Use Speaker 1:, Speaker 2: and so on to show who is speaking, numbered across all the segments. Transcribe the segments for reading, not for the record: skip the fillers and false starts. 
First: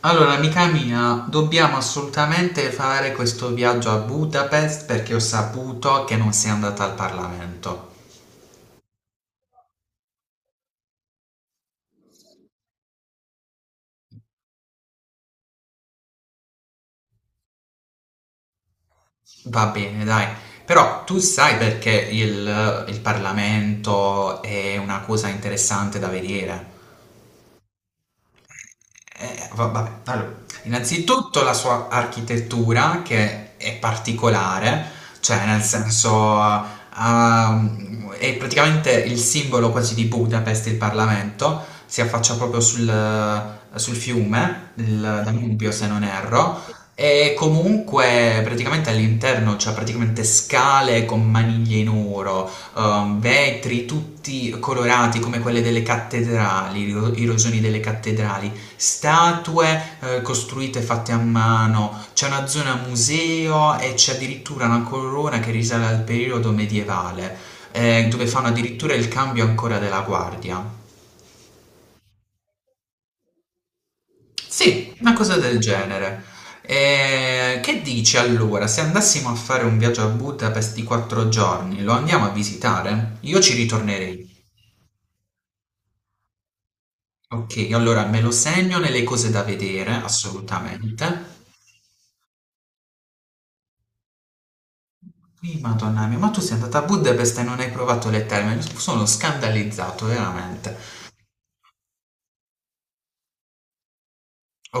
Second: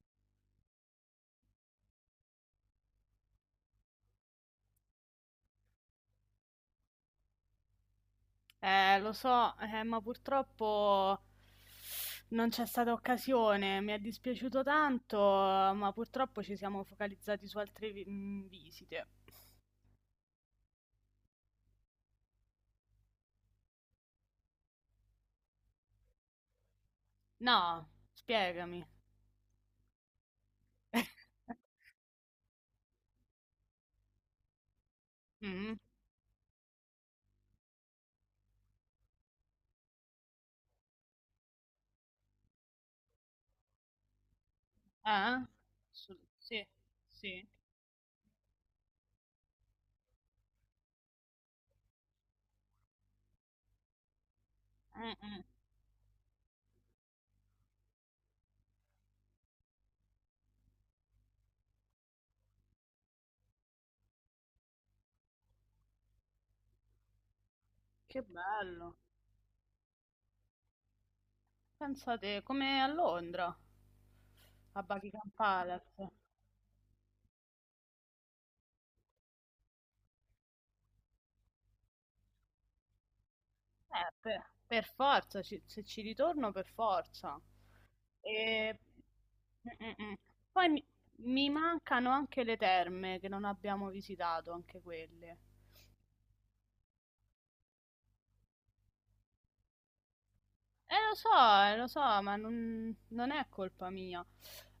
Speaker 1: Allora, amica mia, dobbiamo assolutamente fare questo viaggio a Budapest perché ho saputo che non sei andata al Parlamento.
Speaker 2: Lo so, ma purtroppo non c'è stata occasione. Mi è dispiaciuto tanto, ma purtroppo ci siamo focalizzati su altre visite.
Speaker 1: Va bene, dai. Però tu sai perché il Parlamento è una cosa interessante da vedere.
Speaker 2: No, spiegami.
Speaker 1: Vabbè, allora, innanzitutto la sua architettura che è particolare, cioè nel
Speaker 2: Mm,
Speaker 1: senso è praticamente il simbolo quasi di Budapest, il Parlamento, si affaccia proprio sul fiume, il
Speaker 2: eh?
Speaker 1: Danubio se non erro,
Speaker 2: Sì,
Speaker 1: e
Speaker 2: sì.
Speaker 1: comunque praticamente all'interno c'è praticamente scale con maniglie in oro, vetri tutti
Speaker 2: Mm,
Speaker 1: colorati come
Speaker 2: mm.
Speaker 1: quelle delle cattedrali, i rosoni delle cattedrali statue costruite fatte a mano, c'è una zona museo e c'è addirittura una corona che risale al periodo medievale,
Speaker 2: Che
Speaker 1: dove fanno addirittura
Speaker 2: bello.
Speaker 1: il cambio ancora della guardia.
Speaker 2: Pensate, come a Londra, a
Speaker 1: Sì, una
Speaker 2: Buckingham
Speaker 1: cosa del
Speaker 2: Palace.
Speaker 1: genere. E che dici allora, se andassimo a fare un viaggio a Budapest di quattro giorni, lo andiamo a visitare? Io ci ritornerei.
Speaker 2: Per forza, se ci ritorno per forza.
Speaker 1: Ok, allora me lo segno
Speaker 2: E...
Speaker 1: nelle cose da
Speaker 2: mm,
Speaker 1: vedere,
Speaker 2: mm, mm. Poi mi,
Speaker 1: assolutamente.
Speaker 2: mi mancano anche le terme che non abbiamo visitato, anche quelle.
Speaker 1: Sì, Madonna mia, ma tu sei andata a Budapest e non hai provato le terme, sono scandalizzato veramente.
Speaker 2: Lo so, ma non è colpa mia.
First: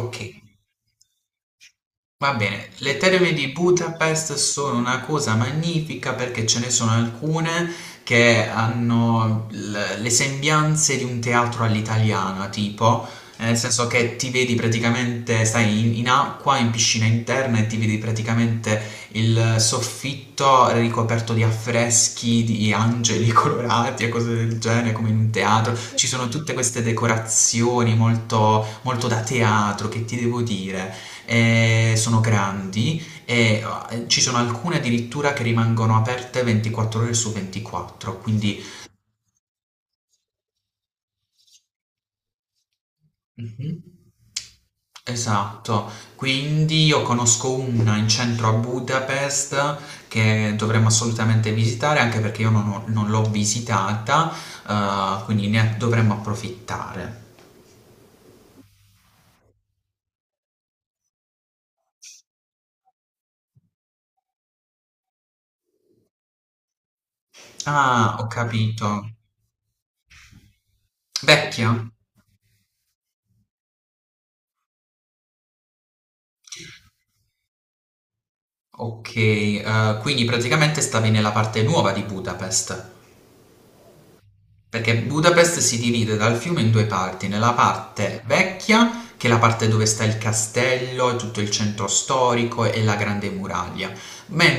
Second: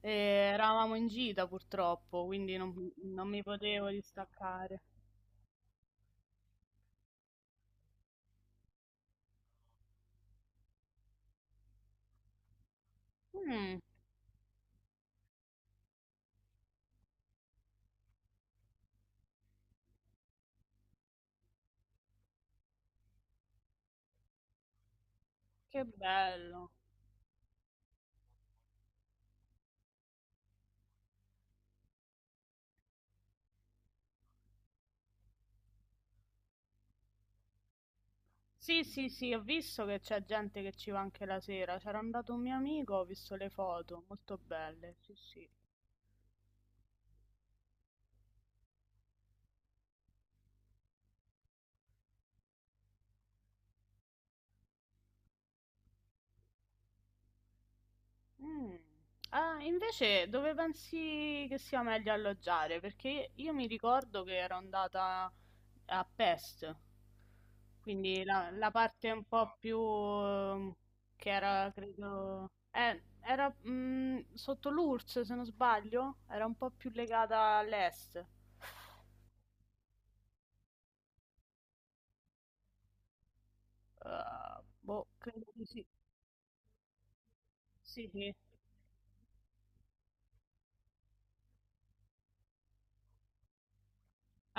Speaker 2: Eh, eravamo in gita purtroppo,
Speaker 1: Va
Speaker 2: quindi
Speaker 1: bene,
Speaker 2: non,
Speaker 1: le
Speaker 2: non
Speaker 1: terme
Speaker 2: mi
Speaker 1: di
Speaker 2: potevo
Speaker 1: Budapest sono
Speaker 2: distaccare.
Speaker 1: una cosa magnifica perché ce ne sono alcune che hanno le sembianze di un teatro all'italiana, tipo, nel
Speaker 2: Mm,
Speaker 1: senso che ti vedi praticamente, stai in acqua, in piscina interna e ti vedi praticamente il soffitto ricoperto di affreschi, di angeli colorati e cose del genere, come in un teatro.
Speaker 2: che
Speaker 1: Ci sono tutte
Speaker 2: bello.
Speaker 1: queste decorazioni molto molto da teatro, che ti devo dire? E sono grandi. Ci sono alcune addirittura che rimangono aperte 24 ore su 24, quindi
Speaker 2: Sì, sì, sì, ho visto che c'è gente che ci va anche la sera. C'era andato un mio amico, ho visto le
Speaker 1: Mhm.
Speaker 2: foto, molto belle. Sì, sì.
Speaker 1: Esatto, quindi io conosco una in centro a Budapest che dovremmo assolutamente visitare anche perché io non l'ho visitata, quindi ne dovremmo approfittare.
Speaker 2: Mm. Ah, invece dove pensi che sia meglio alloggiare? Perché io mi ricordo che ero andata a Pest,
Speaker 1: Ah,
Speaker 2: quindi
Speaker 1: ho
Speaker 2: la
Speaker 1: capito.
Speaker 2: parte un po' più che era,
Speaker 1: Vecchia?
Speaker 2: credo, era sotto l'URSS, se non sbaglio, era un po' più legata all'est.
Speaker 1: Ok, quindi praticamente stavi nella parte nuova di Budapest. Perché
Speaker 2: Boh, credo
Speaker 1: Budapest
Speaker 2: di
Speaker 1: si
Speaker 2: sì.
Speaker 1: divide dal fiume in due parti, nella
Speaker 2: Sì,
Speaker 1: parte
Speaker 2: sì.
Speaker 1: vecchia, che è la parte dove sta il castello e tutto il centro storico e la grande muraglia,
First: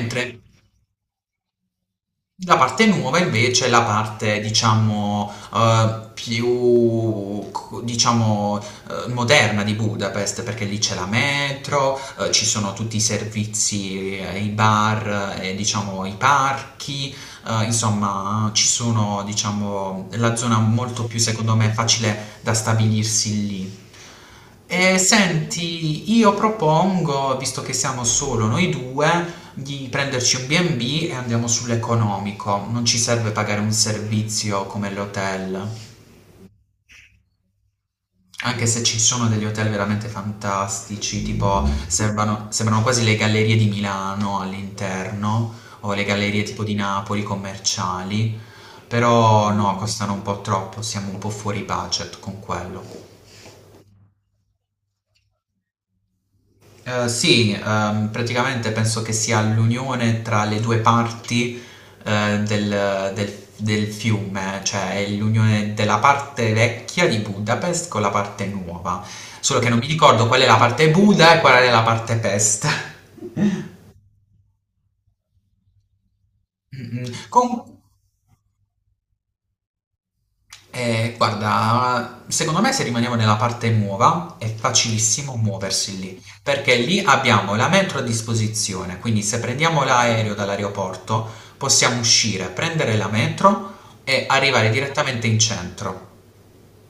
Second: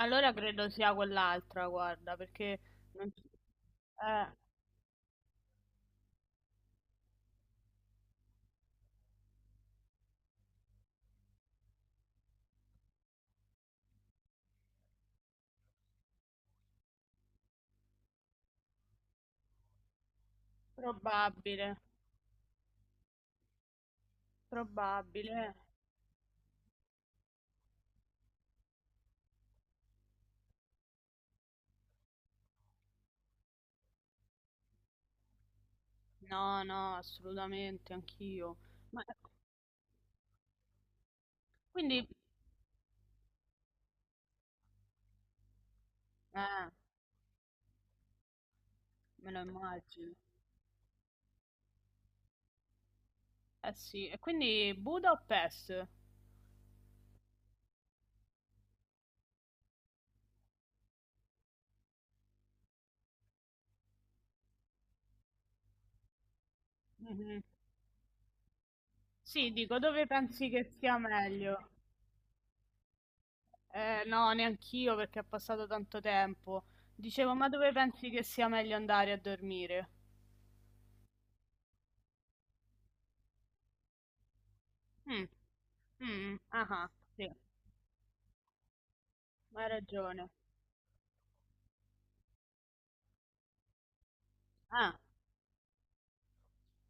Speaker 2: Allora credo sia quell'altra, guarda,
Speaker 1: la
Speaker 2: perché
Speaker 1: parte
Speaker 2: non...
Speaker 1: nuova invece è la
Speaker 2: eh,
Speaker 1: parte, diciamo, più, diciamo, moderna di Budapest, perché lì c'è la metro, ci sono tutti i servizi, i bar, e, diciamo, i parchi, insomma, ci sono, diciamo, la zona molto più, secondo me,
Speaker 2: probabile.
Speaker 1: facile da stabilirsi lì. E
Speaker 2: Probabile.
Speaker 1: senti, io propongo, visto che siamo solo noi due, di prenderci un B&B e bi e andiamo sull'economico. Non ci serve pagare un servizio come l'hotel,
Speaker 2: No, no, assolutamente, anch'io.
Speaker 1: anche se ci
Speaker 2: Ma
Speaker 1: sono
Speaker 2: ecco,
Speaker 1: degli hotel veramente fantastici, tipo
Speaker 2: quindi,
Speaker 1: sembrano, sembrano quasi le gallerie di Milano all'interno, o le gallerie tipo
Speaker 2: eh,
Speaker 1: di Napoli commerciali,
Speaker 2: me lo
Speaker 1: però no, costano
Speaker 2: immagino.
Speaker 1: un po' troppo, siamo un po' fuori budget con quello.
Speaker 2: Eh sì, e quindi Budapest?
Speaker 1: Sì, praticamente penso che sia l'unione tra le due parti del fiume, cioè è l'unione della parte vecchia di
Speaker 2: Mhm.
Speaker 1: Budapest con la parte nuova.
Speaker 2: Sì,
Speaker 1: Solo che non
Speaker 2: dico,
Speaker 1: mi
Speaker 2: dove
Speaker 1: ricordo qual è
Speaker 2: pensi
Speaker 1: la
Speaker 2: che
Speaker 1: parte
Speaker 2: sia
Speaker 1: Buda e qual è
Speaker 2: meglio?
Speaker 1: la parte Pest.
Speaker 2: No, neanch'io perché è passato tanto tempo.
Speaker 1: Mm, mm.
Speaker 2: Dicevo, ma dove
Speaker 1: Con-
Speaker 2: pensi che sia meglio andare a dormire?
Speaker 1: guarda, secondo me se rimaniamo nella parte nuova è
Speaker 2: Mm,
Speaker 1: facilissimo muoversi lì,
Speaker 2: mm, ah,
Speaker 1: perché
Speaker 2: ah,
Speaker 1: lì
Speaker 2: sì,
Speaker 1: abbiamo la metro a disposizione, quindi se
Speaker 2: hai
Speaker 1: prendiamo
Speaker 2: ragione.
Speaker 1: l'aereo dall'aeroporto possiamo uscire, prendere la metro e arrivare
Speaker 2: Ah,
Speaker 1: direttamente in centro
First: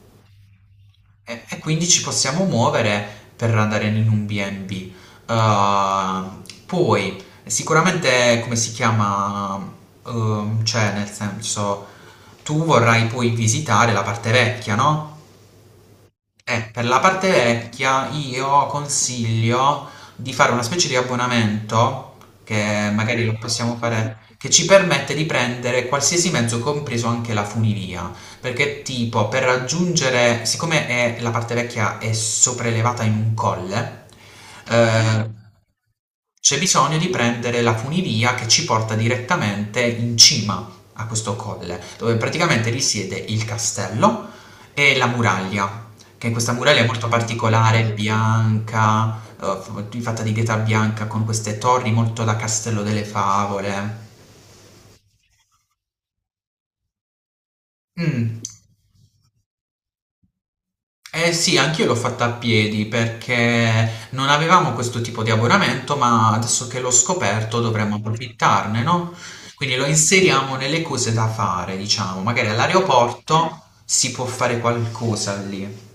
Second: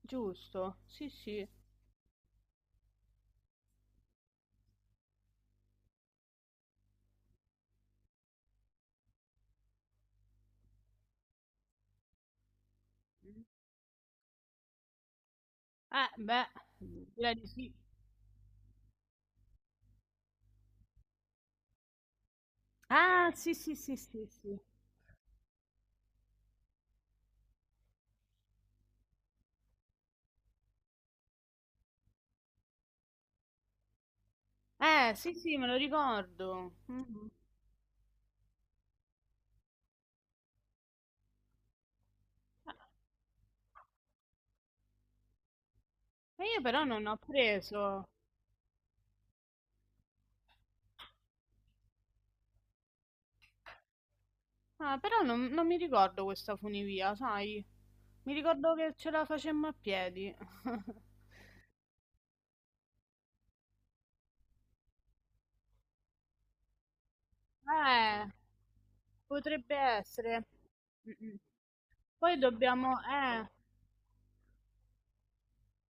Speaker 2: giusto, sì,
Speaker 1: e,
Speaker 2: sì.
Speaker 1: e quindi ci possiamo muovere per andare in un B&B. Poi sicuramente come si chiama, cioè nel senso tu vorrai poi visitare la parte vecchia, no?
Speaker 2: Beh,
Speaker 1: Per la parte
Speaker 2: direi di sì.
Speaker 1: vecchia io consiglio di fare una specie di abbonamento, che magari
Speaker 2: Ah,
Speaker 1: lo
Speaker 2: sì, sì,
Speaker 1: possiamo
Speaker 2: sì,
Speaker 1: fare,
Speaker 2: sì,
Speaker 1: che
Speaker 2: sì.
Speaker 1: ci permette di prendere qualsiasi mezzo, compreso anche la funivia. Perché tipo, per raggiungere, siccome la parte vecchia è sopraelevata in un colle, eh,
Speaker 2: Sì, sì, me lo
Speaker 1: c'è
Speaker 2: ricordo.
Speaker 1: bisogno di
Speaker 2: Mhm.
Speaker 1: prendere la funivia che ci porta direttamente in cima a questo colle, dove praticamente risiede il castello e la muraglia. Che
Speaker 2: E
Speaker 1: questa
Speaker 2: io
Speaker 1: muraglia
Speaker 2: però
Speaker 1: è
Speaker 2: non
Speaker 1: molto
Speaker 2: ho
Speaker 1: particolare,
Speaker 2: preso.
Speaker 1: bianca, fatta di pietra bianca con queste torri molto da Castello delle Favole.
Speaker 2: Ah, però non mi ricordo questa funivia, sai? Mi
Speaker 1: Mm.
Speaker 2: ricordo che ce la facemmo a piedi.
Speaker 1: Eh sì, anch'io l'ho fatta a piedi perché non avevamo questo tipo di abbonamento, ma adesso che l'ho scoperto dovremmo
Speaker 2: Eh,
Speaker 1: approfittarne, no?
Speaker 2: potrebbe
Speaker 1: Quindi lo
Speaker 2: essere.
Speaker 1: inseriamo nelle cose
Speaker 2: Mm,
Speaker 1: da
Speaker 2: mm.
Speaker 1: fare, diciamo.
Speaker 2: Poi
Speaker 1: Magari
Speaker 2: dobbiamo, eh,
Speaker 1: all'aeroporto si può fare qualcosa lì.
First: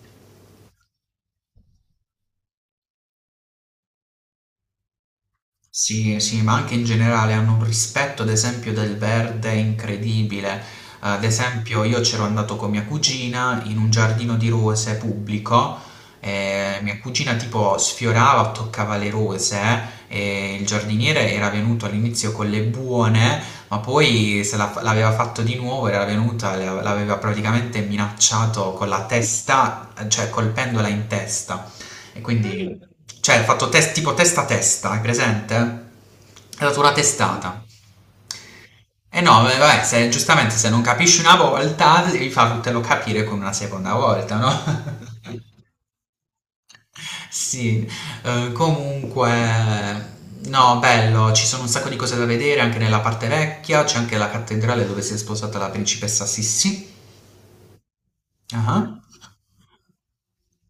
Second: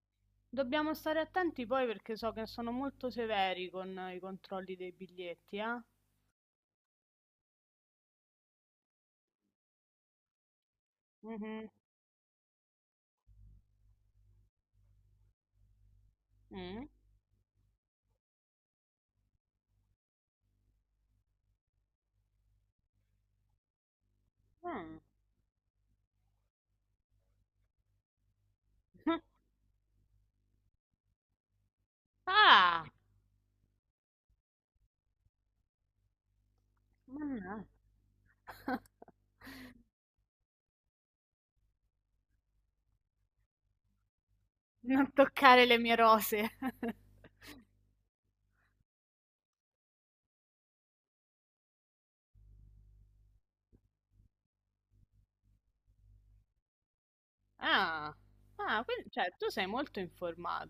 Speaker 2: dobbiamo stare attenti poi perché so che sono molto severi con i controlli dei biglietti, eh?
Speaker 1: Sì, sì, ma anche in generale hanno un rispetto, ad esempio, del verde incredibile. Ad
Speaker 2: Mhm.
Speaker 1: esempio, io c'ero andato con mia cugina in un giardino di rose pubblico. E
Speaker 2: Mm.
Speaker 1: mia cugina tipo sfiorava, toccava le rose e il giardiniere era venuto all'inizio con le buone, ma poi se la-
Speaker 2: Mm.
Speaker 1: l'aveva fatto di nuovo, era venuta, l'aveva praticamente minacciato con la testa, cioè colpendola in testa. E quindi
Speaker 2: Ah!
Speaker 1: cioè, hanno fatto test, tipo testa a testa, hai presente? È stata una
Speaker 2: Mannà.
Speaker 1: testata. E no, beh, vabbè, giustamente se non capisci una volta, devi fartelo capire con una seconda volta, no?
Speaker 2: Non toccare le mie rose.
Speaker 1: Sì, comunque, no, bello, ci sono un sacco di cose da vedere anche nella parte vecchia, c'è anche la cattedrale dove si è sposata la principessa Sissi.
Speaker 2: Ah, ah,
Speaker 1: Ah.
Speaker 2: quindi, cioè, tu sei molto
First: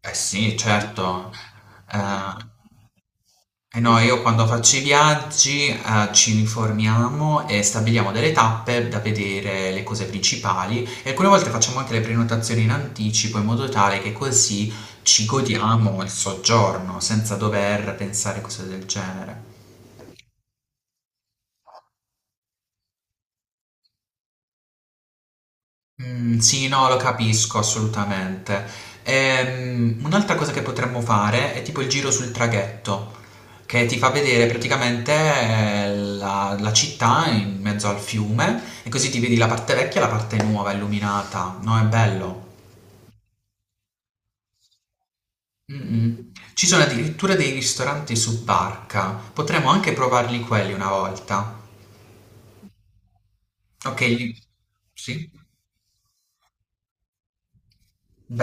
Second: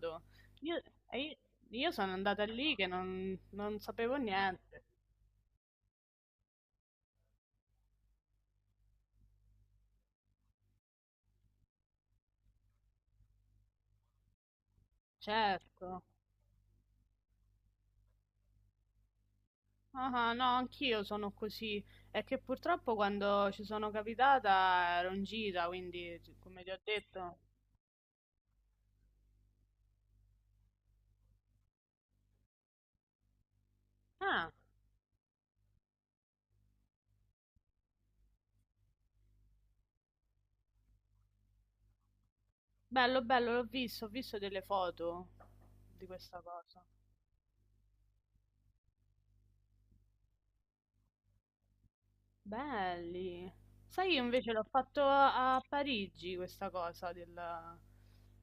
Speaker 1: Eh sì,
Speaker 2: Io, e
Speaker 1: certo.
Speaker 2: io- io sono andata
Speaker 1: Eh,
Speaker 2: lì che non,
Speaker 1: Eh
Speaker 2: non
Speaker 1: no,
Speaker 2: sapevo
Speaker 1: io quando faccio i
Speaker 2: niente.
Speaker 1: viaggi, ci uniformiamo e stabiliamo delle tappe da vedere le cose principali e alcune volte facciamo anche le prenotazioni in anticipo in modo tale che così ci godiamo
Speaker 2: Certo.
Speaker 1: il soggiorno senza dover pensare cose del genere.
Speaker 2: Ah, ah, no, anch'io sono così. È che purtroppo quando ci sono capitata ero in gita, quindi,
Speaker 1: Mm,
Speaker 2: come
Speaker 1: sì,
Speaker 2: ti ho
Speaker 1: no, lo
Speaker 2: detto.
Speaker 1: capisco assolutamente. Un'altra cosa che potremmo fare è tipo il giro sul traghetto, che ti fa vedere
Speaker 2: Ah,
Speaker 1: praticamente la città in mezzo al fiume e così ti vedi la parte vecchia e la parte nuova illuminata. No, è bello.
Speaker 2: bello, bello, l'ho visto, ho visto delle foto
Speaker 1: Mm,
Speaker 2: di
Speaker 1: mm.
Speaker 2: questa
Speaker 1: Ci sono
Speaker 2: cosa.
Speaker 1: addirittura dei ristoranti su barca. Potremmo anche provarli quelli una volta.
Speaker 2: Belli.
Speaker 1: Ok,
Speaker 2: Sai, io invece l'ho fatto
Speaker 1: sì.
Speaker 2: a Parigi questa cosa del,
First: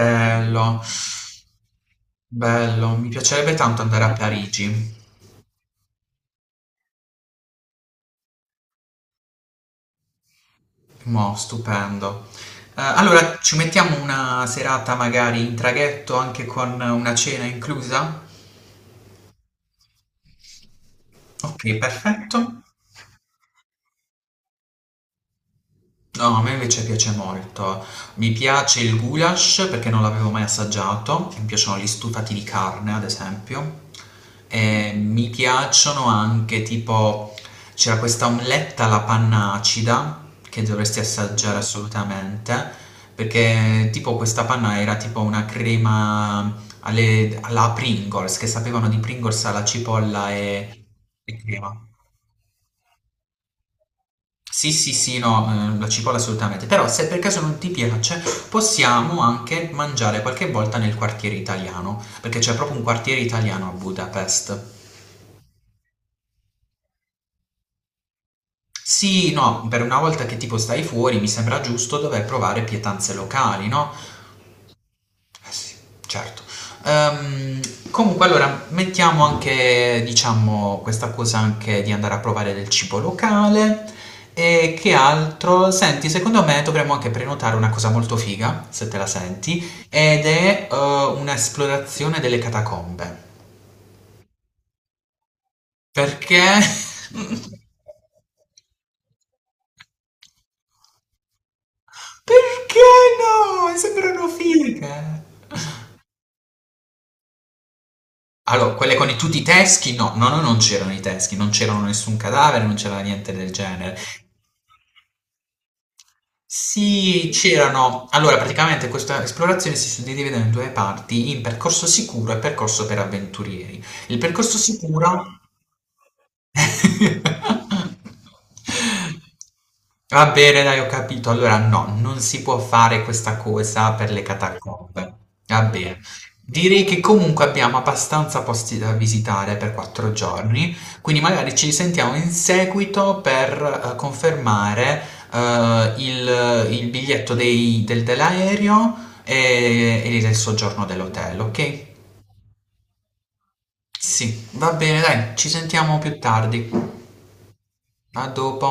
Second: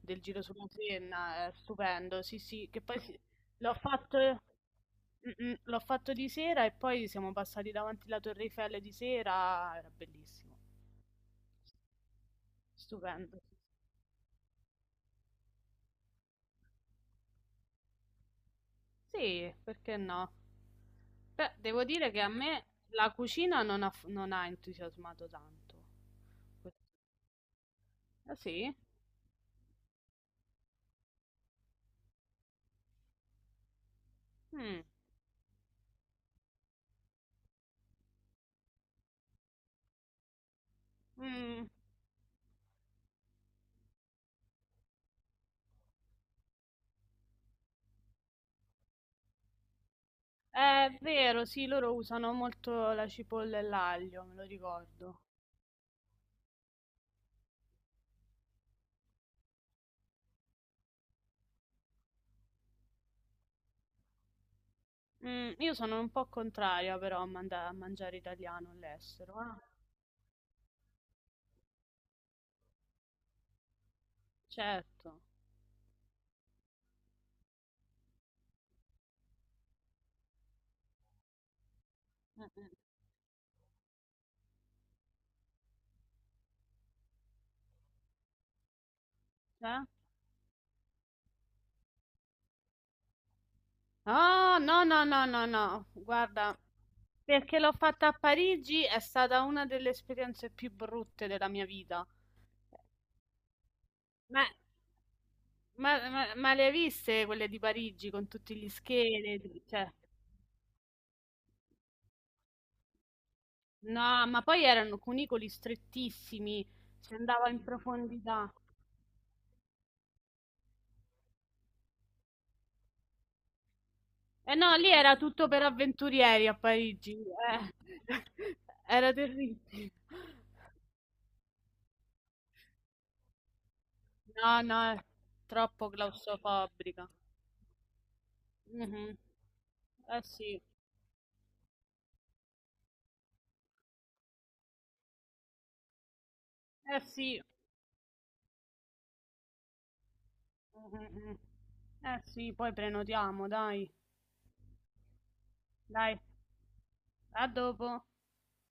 Speaker 2: del giro sulla Senna, è stupendo. Sì, sì, che
Speaker 1: Bello,
Speaker 2: poi
Speaker 1: mi piacerebbe
Speaker 2: l'ho
Speaker 1: tanto andare a
Speaker 2: fatto,
Speaker 1: Parigi.
Speaker 2: l'ho fatto di sera e poi siamo passati davanti alla Torre Eiffel di sera, era bellissimo,
Speaker 1: Mo, stupendo.
Speaker 2: stupendo.
Speaker 1: Allora ci mettiamo una serata magari in traghetto anche con una cena inclusa?
Speaker 2: Sì, perché no? Beh,
Speaker 1: Ok,
Speaker 2: devo dire che a
Speaker 1: perfetto.
Speaker 2: me la cucina non ha entusiasmato tanto.
Speaker 1: No, a me invece piace molto. Mi
Speaker 2: Ah sì?
Speaker 1: piace il goulash perché non l'avevo mai assaggiato, mi piacciono gli stufati di carne, ad esempio.
Speaker 2: Mm,
Speaker 1: E mi piacciono anche tipo c'era questa omeletta alla panna acida che dovresti assaggiare
Speaker 2: mm.
Speaker 1: assolutamente, perché tipo questa panna era tipo una crema alla Pringles, che sapevano di Pringles alla cipolla e
Speaker 2: È
Speaker 1: e
Speaker 2: vero, sì,
Speaker 1: crema.
Speaker 2: loro usano molto la cipolla e l'aglio, me lo
Speaker 1: Sì, sì, sì,
Speaker 2: ricordo.
Speaker 1: no, la cipolla assolutamente. Però se per caso non ti piace, possiamo anche mangiare qualche volta nel quartiere italiano, perché c'è proprio un quartiere italiano a Budapest.
Speaker 2: Mm, io sono un po' contraria però a mangiare italiano
Speaker 1: Sì,
Speaker 2: all'estero. Ah,
Speaker 1: no, per una volta che tipo stai fuori, mi sembra giusto dover provare pietanze locali, no?
Speaker 2: certo.
Speaker 1: Eh sì, certo. Ehm, Comunque allora mettiamo anche, diciamo, questa cosa anche di andare a
Speaker 2: Mm,
Speaker 1: provare
Speaker 2: mm.
Speaker 1: del cibo locale e che altro? Senti, secondo me dovremmo anche prenotare una cosa molto figa, se te la senti,
Speaker 2: Eh?
Speaker 1: ed è un'esplorazione delle catacombe.
Speaker 2: Ah, no, no, no, no, no,
Speaker 1: Perché?
Speaker 2: guarda, perché l'ho fatta a Parigi è stata una delle esperienze più brutte della mia vita.
Speaker 1: Perché no? Sembrano
Speaker 2: Ma,
Speaker 1: fighe.
Speaker 2: ma le hai viste quelle di Parigi con tutti gli
Speaker 1: Allora, quelle con tutti i
Speaker 2: scheletri? Cioè.
Speaker 1: teschi, no, no, no, non c'erano i teschi, non c'erano nessun cadavere, non c'era niente del genere.
Speaker 2: No, ma poi erano cunicoli strettissimi, si
Speaker 1: Sì,
Speaker 2: andava in
Speaker 1: c'erano. Allora,
Speaker 2: profondità.
Speaker 1: praticamente questa esplorazione si suddivideva in due parti, in percorso sicuro e percorso per avventurieri. Il
Speaker 2: Eh
Speaker 1: percorso
Speaker 2: no, lì era
Speaker 1: sicuro...
Speaker 2: tutto per avventurieri a Parigi, eh. Era terribile.
Speaker 1: Va bene, dai, ho capito. Allora, no, non si può fare questa cosa per le
Speaker 2: No, no, è
Speaker 1: catacombe. Va
Speaker 2: troppo
Speaker 1: bene. Direi che
Speaker 2: claustrofobica.
Speaker 1: comunque abbiamo abbastanza posti da
Speaker 2: Mhm.
Speaker 1: visitare per quattro
Speaker 2: Eh sì,
Speaker 1: giorni, quindi magari ci risentiamo in seguito per confermare il
Speaker 2: eh
Speaker 1: biglietto
Speaker 2: sì.
Speaker 1: dell'aereo e il soggiorno
Speaker 2: Mm, mm, mm.
Speaker 1: dell'hotel, ok?
Speaker 2: Eh sì, poi prenotiamo, dai.
Speaker 1: Sì, va bene, dai, ci sentiamo più
Speaker 2: Dai,
Speaker 1: tardi.
Speaker 2: a dopo.
Speaker 1: A dopo.